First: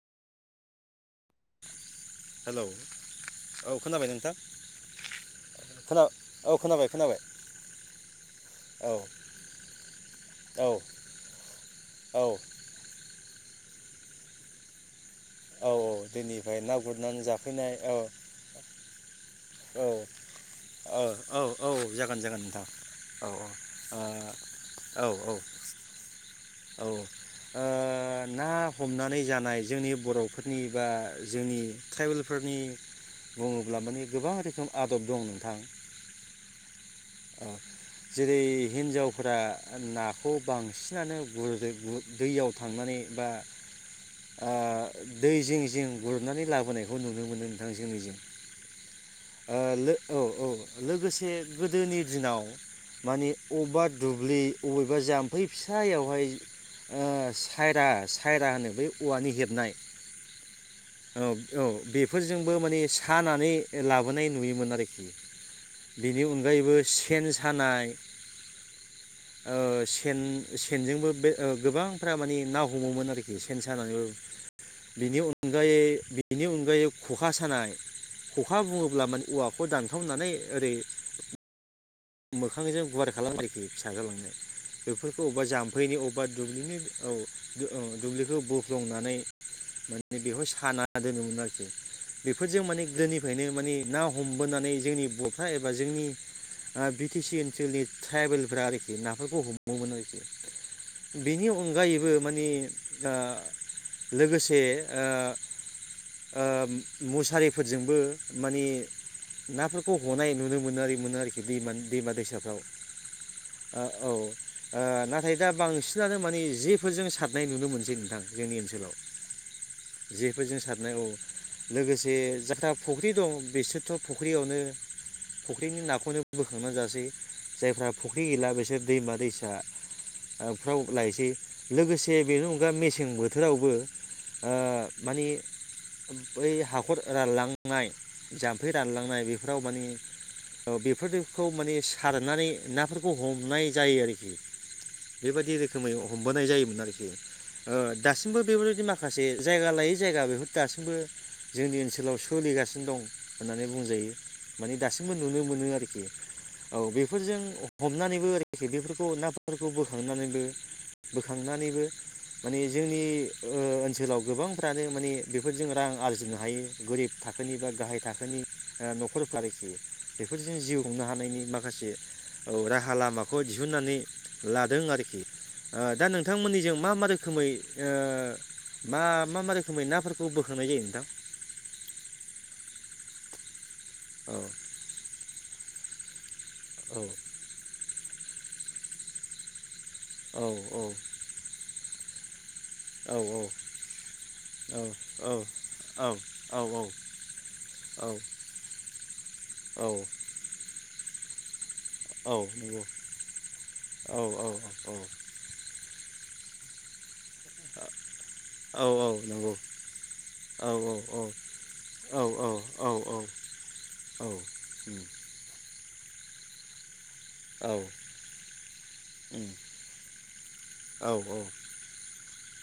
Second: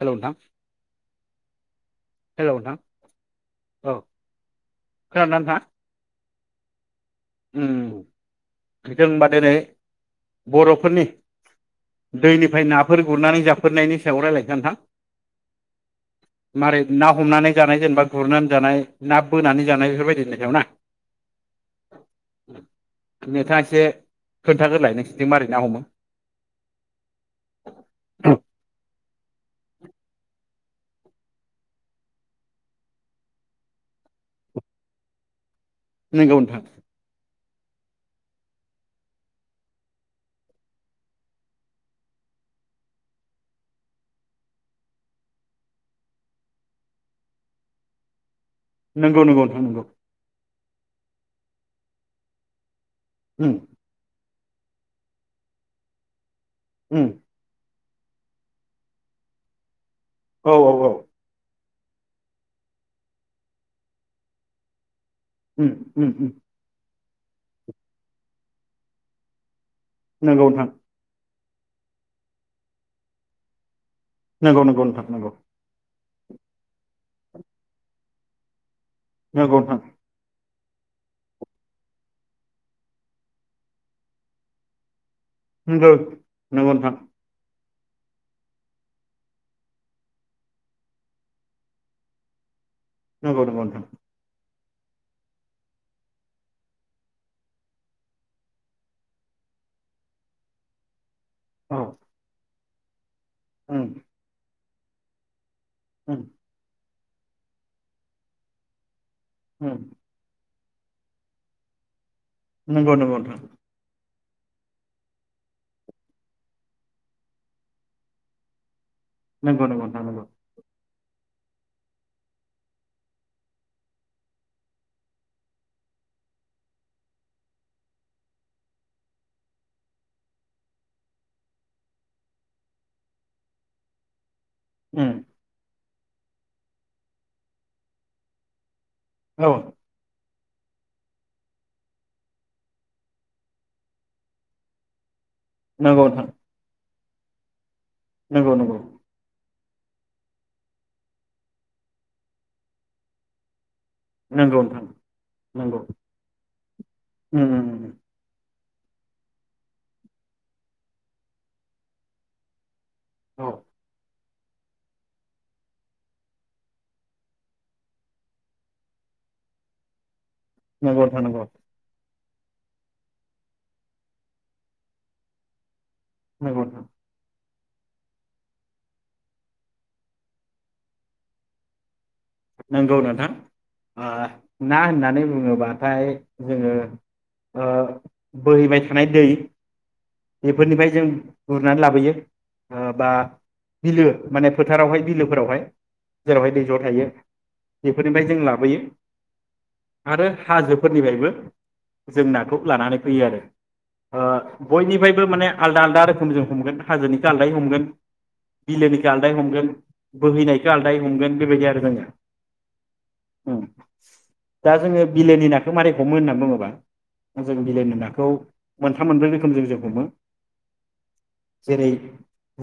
हेल' नोंथां हेलौ औ औ खोनाबाय नोंथां खोना- औ खोनाबाय खोनाबाय औ जोंबा दिनै औ बर'फोरनि औ दैनिफ्राय नाफोर गुरनानै जाफै फोरनायनि सायाव रायज्लायगोन नोंथां औ दैनिफ्राय मारै ना गुरनानै हमनानै जाफैनाय जानाय औ जेनेबा गुरनानै जानाय ना बोनानै औ जानाय बेफोरबायदिनि सायाव ना औ औ औ जागोन जागोन नोंथां औ नोंथाङा एसे औ खोन्थाग्रोलाय औ नोंसोरजों औ माबोरै ना हमो औ ना हमनानै जानाय जोंनि बर'फोरनि बा जोंनि ट्राइबेलफोरनि बुङोब्ला माने गोबां रोखोम आदब दं नोंथां नोंगौ नोंथां औ जेरै हिन्जावफोरा नाखौ बांसिनानो गुर दैयाव थांनानै बा दै जिं जिं गुरुरनानै लाबोनायखौ नुनो मोनो नोंथां जोंनि नंगौ नंगौ नोंथां नंगौ औ औ लोगोसे गोदोनि दिनाव माने उम अबेबा दुब्लि अबेबा जाम्फै फिसायावहाय ओ उम साइद आ सायरा होनो बै औवानि हेबनाय औ औ औ। औ बेफोरजोंबो माने सानानै लाबोनाय नुयोमोन आरोखि। ओम ओम बेनि ओम। अनगायैबो सेन सानाय सेन नंगौ नोंथां सेनजोंबो बे ओ गोबांफ्रा माने ना हमोमोन आरोखि सेन सानानैबो नंगौ नंगौ नोंथां नंगौ। बेनि अनगायै ख'खा सानाय ख'खा बुङो ब्ला माने नंगौ उवाखौ नोंथां दानखावनानै ओरै मोखांजों गुवार खालामो आरोखि फिसा जालांनाय बे फोरफोरखौ अबेबा नंगौ जाम्फैनि अबेबा नंगौ दुब्लिनि नोंथां औ। दो ओ दुब्लिखौ बोख्लंनानै माने बेहाय साना दोनोमोन आरोखि। बेफोरजों माने नंगौ गोदोनिफ्रायनो नंगौ माने नोंथां ना हमबोनानै जोंनि बर'फ्रा एबा जोंनि ओ बि टि सि ओनसोलनि ट्राइबेलफ्रा आरोखि नाफोरखौ हमोमोन आरोखि। बेनि औ अनगायैबो माने दा उम लोगोसे ओ उम ओम मुसारिफोरजोंबो माने उम नाफोरखौ हनाय नुनो मोनारि मोनारि दैमानि दैमा दैसा साफ्राव नंगौ नंगौ नोंथां आ औ। ओ नाथाय दा बांसिनानो माने जेफोरजों सारनाय नुनो मोनसै नोंथां जोंनि ओनसोलाव। नंगौ नंगौ नोथां नंगौ। जेफोरजों सारनाय औ लोगोसे जाहा फुख्रि दं बिसोरथ' फुख्रियावनो फख्रिनि नाखौनो बोखांनानै जासै जायफ्रा फुख्रि गैला बिसोर दैमा दैसा आ फ्राव लायसै। लोगोसे बेनि अनगा मेसें बोथोरावबो ओ उम माने बै हाखर रानलांनाय जाम्फै रानलांनाय बेफोराव औ माने औ बे फोरखौ माने सारनानै नाफोरखौ हमनाय जायो आरोखि। बेबायदि रोखोमै नंगौ नोंथां हमबोनाय जायोमोन आरोखि [inaudible] ओ दासिमबो नंगौ बेफोर नंगौ बायदि माखासे जायगा लायै जायगा बेह दासिमबो जोंनि ओनसोलाव सोलिगासिनो दं होननानै बुंजायो नंगौ माने नोंथां दासिमबो नुनो मोनो नंगौ आरोखि। औ बेफोरजों उम उम उम हमनानैबो बेफोरखौ नाफोरखौ बोखांनानै बोखांनानैबो माने जोंनि औ ओ ओनसोलाव गोबांफ्रानो माने बेफोरजों रां आरजिनो हायो गोरिब थाखोनि बा गाहाय थाखोनि ओ न'खरफोर आरोखि बेफोरजों हुंनो नंगौ नोंथां हानायनि नंगौ माखासे औ राहा लामाखौ दिहुननानै लादों आरोखि ओ दा नंगौ नोंथांमोननिजों नोंथां मा मा रोखोमै ओ मा मा मा रोखोमै नाफोरखौ बोखांनाय जायो नोंथां। नंगौ नोंथां। ओ ना होननानै बुङोबा ओमफाय जोङो औ ओ बोहैबाय थानाय दै औ बेफोरनिफ्राय जों बुरनानै लाबोयो बा औ बिलो माने औ फोथारावहाय औ बिलोफोरावहाय औ जेरावहाय दै ज' थायो बेफोरनिफ्राय जों लाबोयो औ आरो हाजो फोरनिफ्रायबो जों औ नाखौ नंगौ लानानै फैयो आरो ओ औ औ बयनिफ्रायबो माने आलदा आलदा जों हमगोन हाजोनि आलदाय हमगोन औ औ बिलोनिखौ आलदाय नंगौ हमगोन औ बोहैनायखौ औ आलदाय औ हमगोन बेबायदि आरो जोंनिया। औ औ ओं औ दा उम जोङो बिलोनि नाखौ मखौ मारोरै हमो होननानै बुङोबा जों औ बिलाइनि नाखौ मोनथाम मोनब्रै उम रोखोम जों जों हमो औ जेरै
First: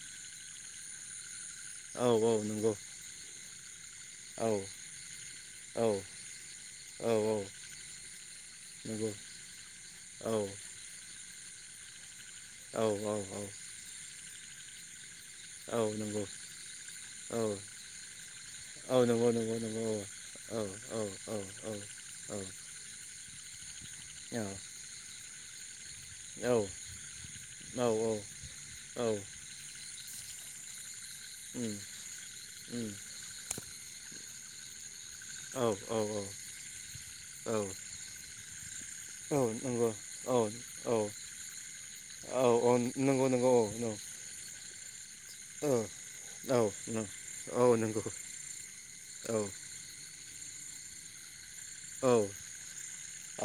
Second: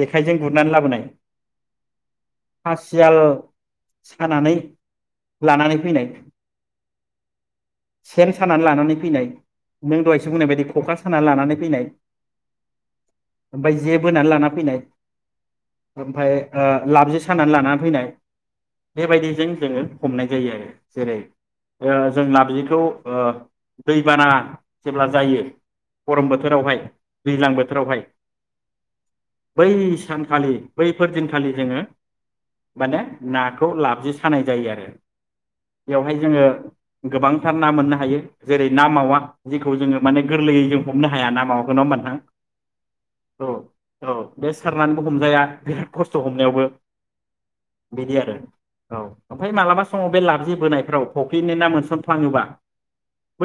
जेखायजों गुरनानै लाबोनाय औ औ नंगौ। फासियाल औ सानानै लनानै औ फैनाय औ सेन सानानै लानानै नंगौ फैनाय नों औ दहायसो बुंनाय बायदि खखा साना लानानै फैनाय औ औ ओमफ्राय जे बोनानै लाना फैनाय नंगौ ओमफफ्राय ओ लाबजि औ सानानै लानानै फैनाय नंगौ बेबायदिजों नंगौ नंगौ औ जोङो हमनाय जायो आरो जेरै औ औ उम औ नंगौ औ नंगौ औ ओ जों नबजिखौ ओ दैबाना जेब्ला जायो गरम बोथोरावहाय दैज्लां बोथोरावहाय बै सान खालि बै फोर दिनखालि जोङो माने नाखौ ला जि खानाय जायो आरो बेवहाय जोङो गोबांथार ना मोननो हायो जेरै ना मावा जेखौ जोङो माने गोरलैयै जों हमनो हाया ना मावागोनाव नङा होमबा नोंथां औ औ बे सारनानैबो हमजाया बिराद खस्थ' हमनायावबो नंगौ बिदि आरो औ ओमफ्राय माला समाव बे लाबजे बोनायफ्राव फ ख्रिनि औ औ मोनसनफाङोबा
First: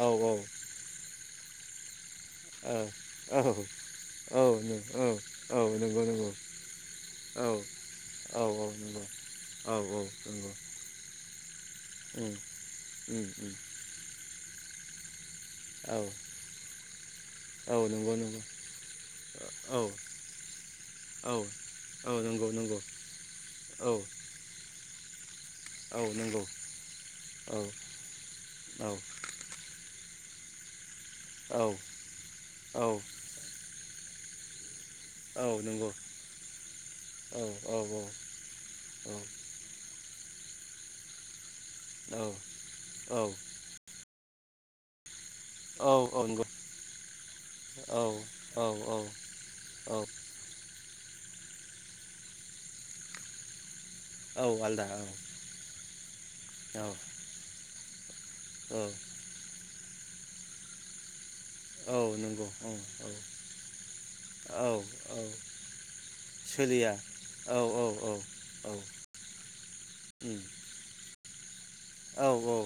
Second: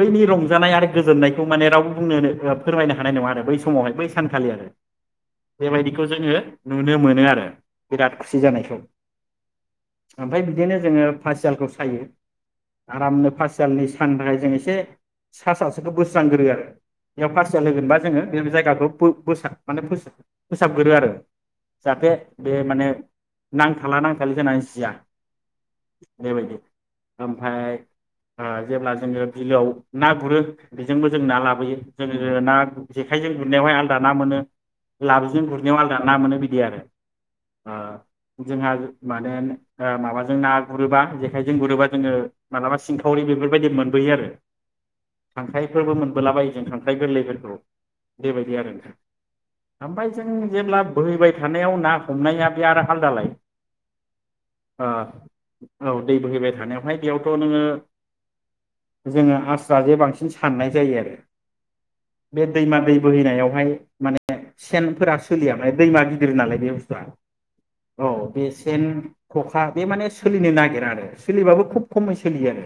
औ ओ औ रंजानाय आरो गोजोननाय खौमाने राव बुंनोनो ओ फोरमायनो हानाय नङा आरो बै समावहाय बै औ सानखालि आरो नों औ औ नंगौ बेबायदिखौ नंगौ जोङो नुनो मोनो आरो औ बिराद खुसि औ औ जानायखौ। नंगौ औ औ ओमफ्राय नंगौ बिदिनो जोङो फासियालखौ सायो उम उम आरामनो उम फासियालनि सान थाखाय जों एसे सा औ सासेखौ बोस्रांगोरो आरो बेयाव फारया औ लोगोनबा नंगौ जोङो नंगौ बे जायगाखौसाब औ माने फोसा फोसाबगोरो आरो औ औ जाहाथे नंगौ बे नंगौ माने औ नांथाला नांथालि जानानै जिया। औ नंगौ बेबायदि औ ओमफाय नंगौ औ ओ जेब्ला औ जोङो बिलोआव ना गुरो बेजोंबो जों ना लाबोयो जोङो ना औ जेखायजों गुरनायावहाय आल दाना मोनो लाबजों औ गुरनायाव नंगौ आलदा ना मोनो बिदि आरो औ ओ जोंहा माने ओ माबाजों ना गुरोबा जेखाय जों गुरोबा जोङो मालाबा सिंखावरि बेफोरबायदि मोनबोयो आरो खांख्राइफोरबो मोनबोलाबायो जों खांख्राइ गोरलैफोरखौ बेबायदि आरो औ ना औ ओमफ्राय जों जेब्ला बोहैबाय थानायाव ना हमनाया बे आरो आलदालाय औ आलदा ओ औ औ दै बोहैबाय औ थानायावहाय बेयावथ' नोङो औ जोङो आस [unintelligible] बांसिन साननाय जायो आरो औ बे नंगौ औ दैमा दै औ बोहैनायावहाय माने औ सेनफोरा औ सोलिया माने दैमा गिदिर नालाय बे सोलिया बुस्थुआ औ बे औ सेन खखा बे माने उम सोलिनो नागिरा आरो सलिबाबो खुब खमै औ सोलियो आरो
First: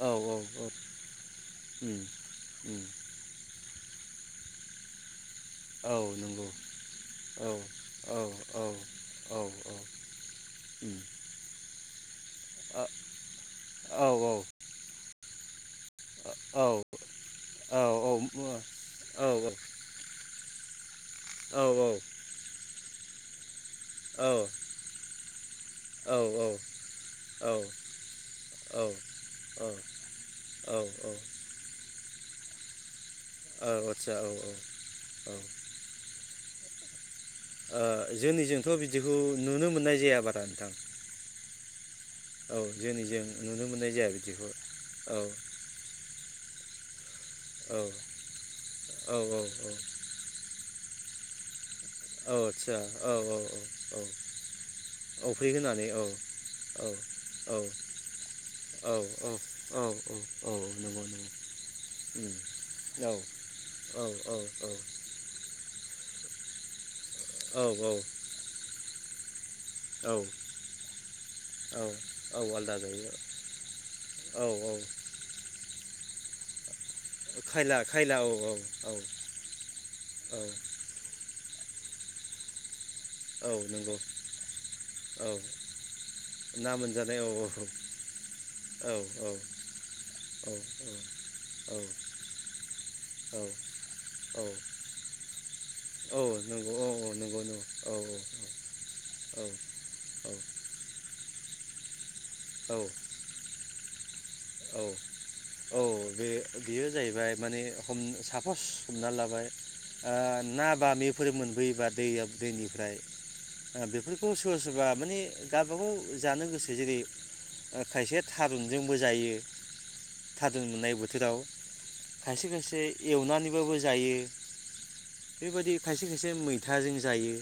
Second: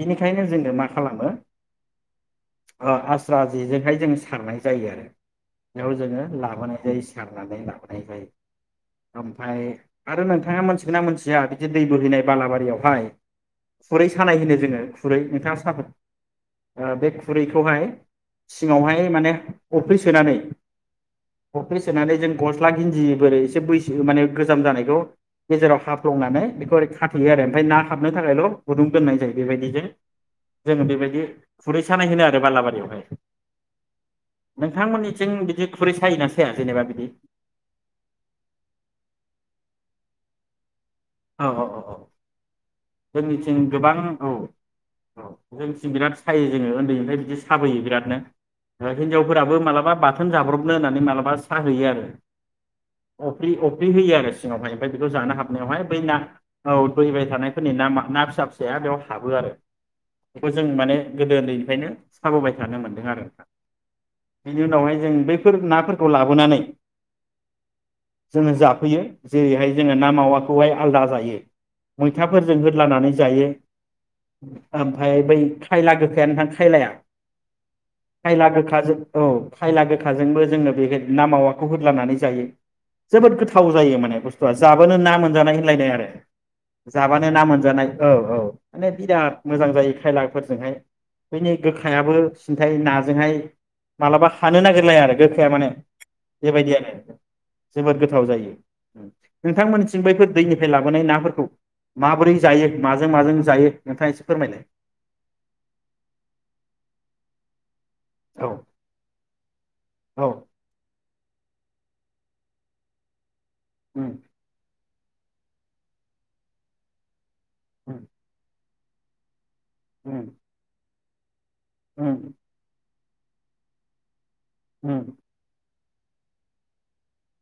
औ औ जोङो मा खालामो उम उम ओ आस्रा जेजों बेहाय जों सारनाय जायो आरो बेयाव औ जोङो नंगौ लाबोनाय जायो औ सारनानै लाबोनाय जायो औ औ औ ओमफ्राय आरो नोंथाङा मोनथिगोन उम ना मोनथिया बिदि दै बोहैनाय ओ बालाबारियावहाय औ खुरै सानाय होनो जोङो खुरै नोंथा साफोद औ औ ओ बे मो औ खुरैखौहाय सिङावहाय माने अफ्रि सोनानै। अफ्रि सोनानै जों गस्ला। गिन्दि बोरै एसे बै। बि औ माने गोजाम जानाय। [unintelligible] गेजेराव हाफ्लंनानै बेखौ ओरै खाथेयो आरो ना आमफाय हाबनो थाखायल' गुुंदुं औ दोननाय जायो औ बेबायदिनो औ जोङो बेबायदि खुरै। सानाय होनो आरो बालाबारियावहाय। आदसा औ औ ओ नोंथांमोननिथिं बिदि खुरै सायोना सा। [unintelligible] जेनेबा बिदि। ओ जोंनिजोंथ' बिदिखौ नुनो मोननाय जाया बारा नोंथां। अअअ। औ जोंनिजों जोंनिथिं नुनो मोननाय गोबां जाया औ बिदिखौ औ जोंनिथिं बिराद सायो। जोङो ओन्दैनिफ्राय। जे औ साबोयो बिरादनो औ औ हिनजावफोराबो औ माबा बाथोन जाब्रब। होननानै माला सा होयो आरो आदसा औ औ अफ्रि औ अफ्रि औ होयो आरो सिङावहाय ओमफ्राय बेखौ जानो अफ्रि हाबनायावहाय। होनानै औ फैना औ बोहैबाय औ थानायफोरनि ना मा ना फिसा फिसाया औ बेयाव औ हाबो आरो औ औ बेखौ जों माने नंगौ नंगौ गोदो उन्दैनिफ्रायनो उम साबोबाय थानो मोनदों औ आरो ओनथां औ औ बेनि उनावहाय जों बैफोर नाफोर। खौ लाबोनानै। जोङो जाफैयो। जेरैहाय जोङो ना औ मावा। खौहाय आलदा जायो औ मैथाफोरजों आलदा होदलानानै जायो। औ औ ओमफ्राय बै खायला गोखाया नोंथां खायलाया। खायला औ खायला औ गोखाजों औ खायला औ गोखाजोंबो जोंनो बे नाम मावा। खौ होदलानानै जायो। जोबोद औ गोथाव नंगौ जायो माने बुस्थुआ जाबानो ना औ मोन- जानाय होनलायनाय आरो ना मोनजानाय जाबानो औ ना मोनजानाय औ औ माने औ औ बिराद मोजां जायो खायलाफोरजोंहाय बेनि औ गोखायाबो सिन्थाय नाजोंहाय मालाबा हानो नागिरलाया आरो गोखाया माने। औ बेबायदि नंगौ औ आरो औ नंगौ नंगौ औ जोबोद औ गोथाव जायो औ औ। नोंथांमोननिथिं बैफोर दैनिफ्राय लाबोनाय नाफोरखौ। माबोरै जायो औ माजों माजों जायो। नोंथाङा एसे फोरमायलाय औ औ बे-बेयो जायैबाय माने हम औ साफस हमना लाबाय ओ औ ना बामिफोर मोन बैयोबा दैया दैनिफ्राय ओ उम बेफोरखौ सोरबा सोरबा माने गावबागाव जानो गोसो जेरै ओ खायसे थारुन जोंबो जायो। [unintelligible] [unintelligible] उम उम खायसे खायसे एवनानैबाबो जायो। उम बेबायदि खायसे खायसे मैथाजों जायो।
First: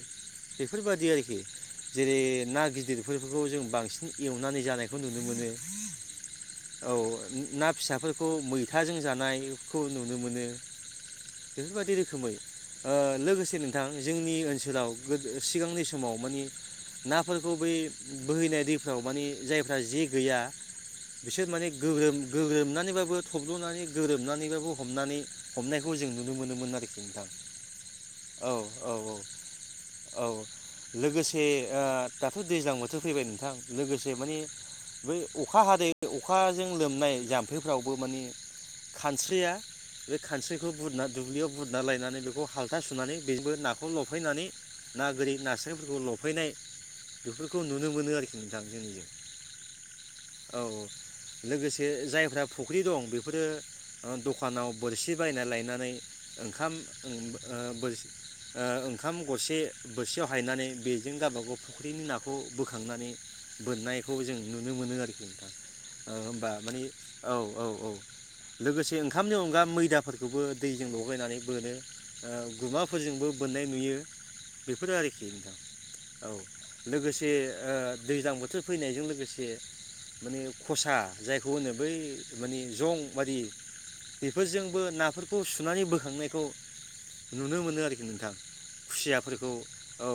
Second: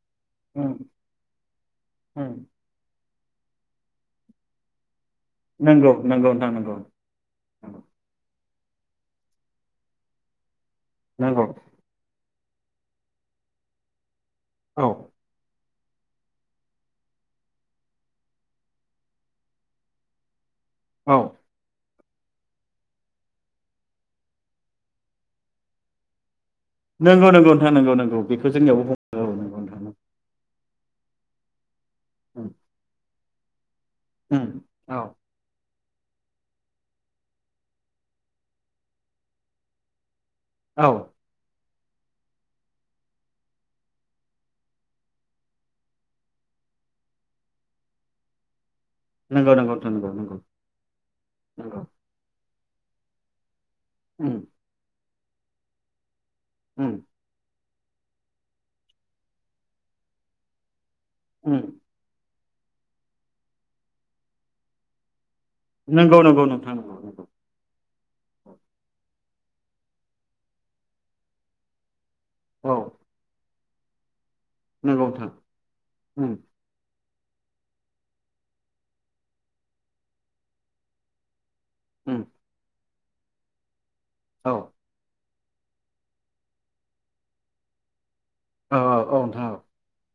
उम बेफोरबायदि आरोखि उम जेरै ना गिदिर बेफोरखौ जों बांसिन एवनानै जानाय नंगौ नंगौ नंगौ औ ना फिसाफोरखौ मै थाजों जानायखौ नुनो मोनो। नंगौ बेफोरबायदि रोखोमै ओ लोगोसे नोंथां जोंनि औ ओनसोलाव गोदो सिगांनि समाव माने नाफोरखौ बै बोहैनाय दैफ्राव माने जायफ्रा जे गैया औ बिसोर माने गोग्रोम गोग्रोमनानैबाबो थब्लनानै ग्रोरोबनानैबाबो हमनानै हमनायखौ जों नुनो मोनो मोन आरोखि नोंथां नंगौ नंगौ नंगौ नंगौ बेखौ औ जोंनियावबो औ औ बुङो नंगौ नोंथां औ लोगोसे ओ दाथ दैज्लां बोथोर फैबाय नोंथां लोगोसे माने उम औ बै अखा हाद बे अखाजों लोमनाय जाम्फैफ्रावबो माने खानस्रिया गो खानस्रिखौ औ बुरना दुब्लियाव गुरना लायनानै बेखौ हालथा सुनानै बेबो नाखौ लफैनानै ना गोरि नास्रिफोरखौ लफैनाय बेफोरखौ नुनो मोनो आरोखि नोंथां जोंनिजों नंगौ नंगौ नोंथां नंगौ नंगौ औ औ नंगौ लोगोसे जाय जा फुख्रि दं बेफोरो ओ उम दखानाव बोरसि बायना लायनानै ओंखाम उम ओं ओ बोर ओ ओंखाम गरसे बोरसियाव हायनानै बे जों गावबा गाव उम फख्रिनि ना खौ बोखांनानै बोननायखौ जों नुनो मोनो आरोखि ओ नंगौ नंगौ होमबा नोंथां मानि नंगौ नंगौ औ औ औ लोगोसे ओंखामनि अनगा मैदाफोरखौबो दैजों लगायनानै बोनो। ओ औ गुमाफोरजोंबो बोननाय नुयो। बेफोरो आरोखि नोंथां औ उम लोगोसे ओ दैज्लां बोथोर फैनायजों लोगोसे माने खसा जाय खौ होनो बै उम माने जं बादि औ बेफोरजोंबो नाफोर खौ सुनानै बोखांनायखौ नुनो मोनो आरोखि नोंथां। औ औ नोंथां खुसियाफोरखौ औ औ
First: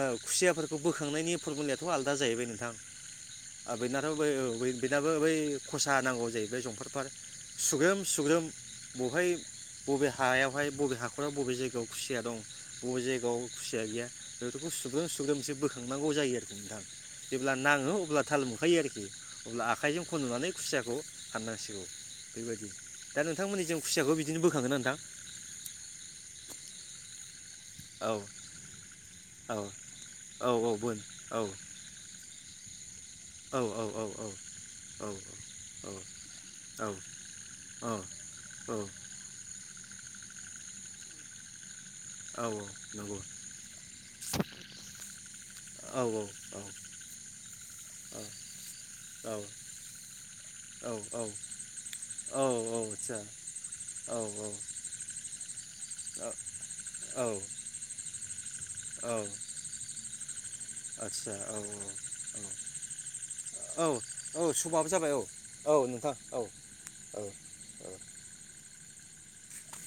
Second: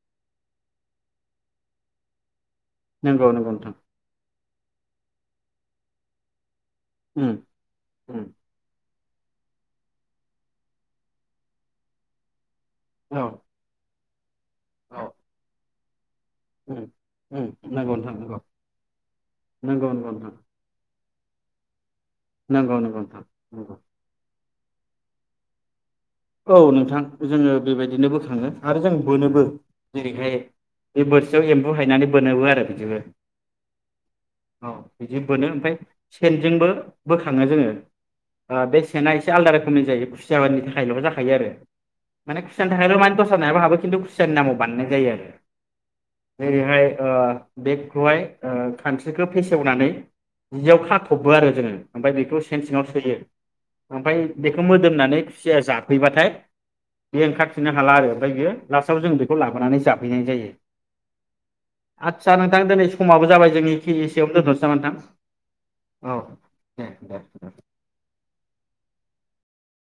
ओ खुसियाफोरखौ बोखांनायनि फरमुुलियाथ आलदा जाहैबाय नोंथां। नंगौ नंगौ आ नोंथां बैनाथ बै औ बै बेनाबो बै खसा नांगौ जाहैबाय जं फार फार उम सुग्रोम उम सुग्रोम बहाय बबे हायावहाय बबे हाखरा बबे जायगायाव खुसिया दं बबे औ जायगायाव खुसिया गैया बेफोरखौ सुब्रोम औ सुब्रोमसो बोख [unintelligible] गौ जायो आरोखि नोंथां उम उम जेब्ला नाङो नंगौ नोंथां अब्ला नंगौ थाल मोनखायो आरोखि अब्ला नंगौ आखाइजों नंगौ नोंथां खन'नानै खुसियाखौ फाननांसिगौ। बेबायदि नंगौ नंगौ दा नोंथां नोंथांमोननि नंगौ जों खुसियाखौ बि दिनो बोखाङो ना नोंथां? औ नोंथां जोङो बेबायदिनो औ बोखाङो आरो जों बोनोबो। औ जेरैहाय औ औ बोन बे औ बोरसियाव एम्बु हायनानै बोनोबो आरो बिदिबो। औ औ औ औ बिदि बोनो ओमफाय सेनजोंबो बोखाङो जोङो औ ओ औ बे सेना एसे आल रोखोमनि जायो खुसिया बादि हायल' जाखायो आरो। माने औ खुसियानि थाखायाल' नंगौ माने दस्रा नायाबो हाबो खिन्थु खुसियानि नामाव बानायनाय जायो आरो औ आदसा औ आदसा औ जेरैहाय ओ बेखौहाय ओ खानस्रिखौ फेसेवनानै जियाव खाथ'बो आरो जोङो ओमफाय बेखौ सेन सिङाव सोयो ओमफाय बेखो मोदोमनानै [unintelligible] फैबाथाय बेयो ओंखारफिननो हाला आरो ओमफाय बियो लासआव जों बेखौ लाबोनानै जा हैैनाय जायो। आदसा नोंथां दोनै समाबो जाबाय जोंनि औ एखे एसेवनो औ दोनथ'नोसै नामा समाबो जाबाय औ नोंथां नोथां। औ दे दे औ दे। औ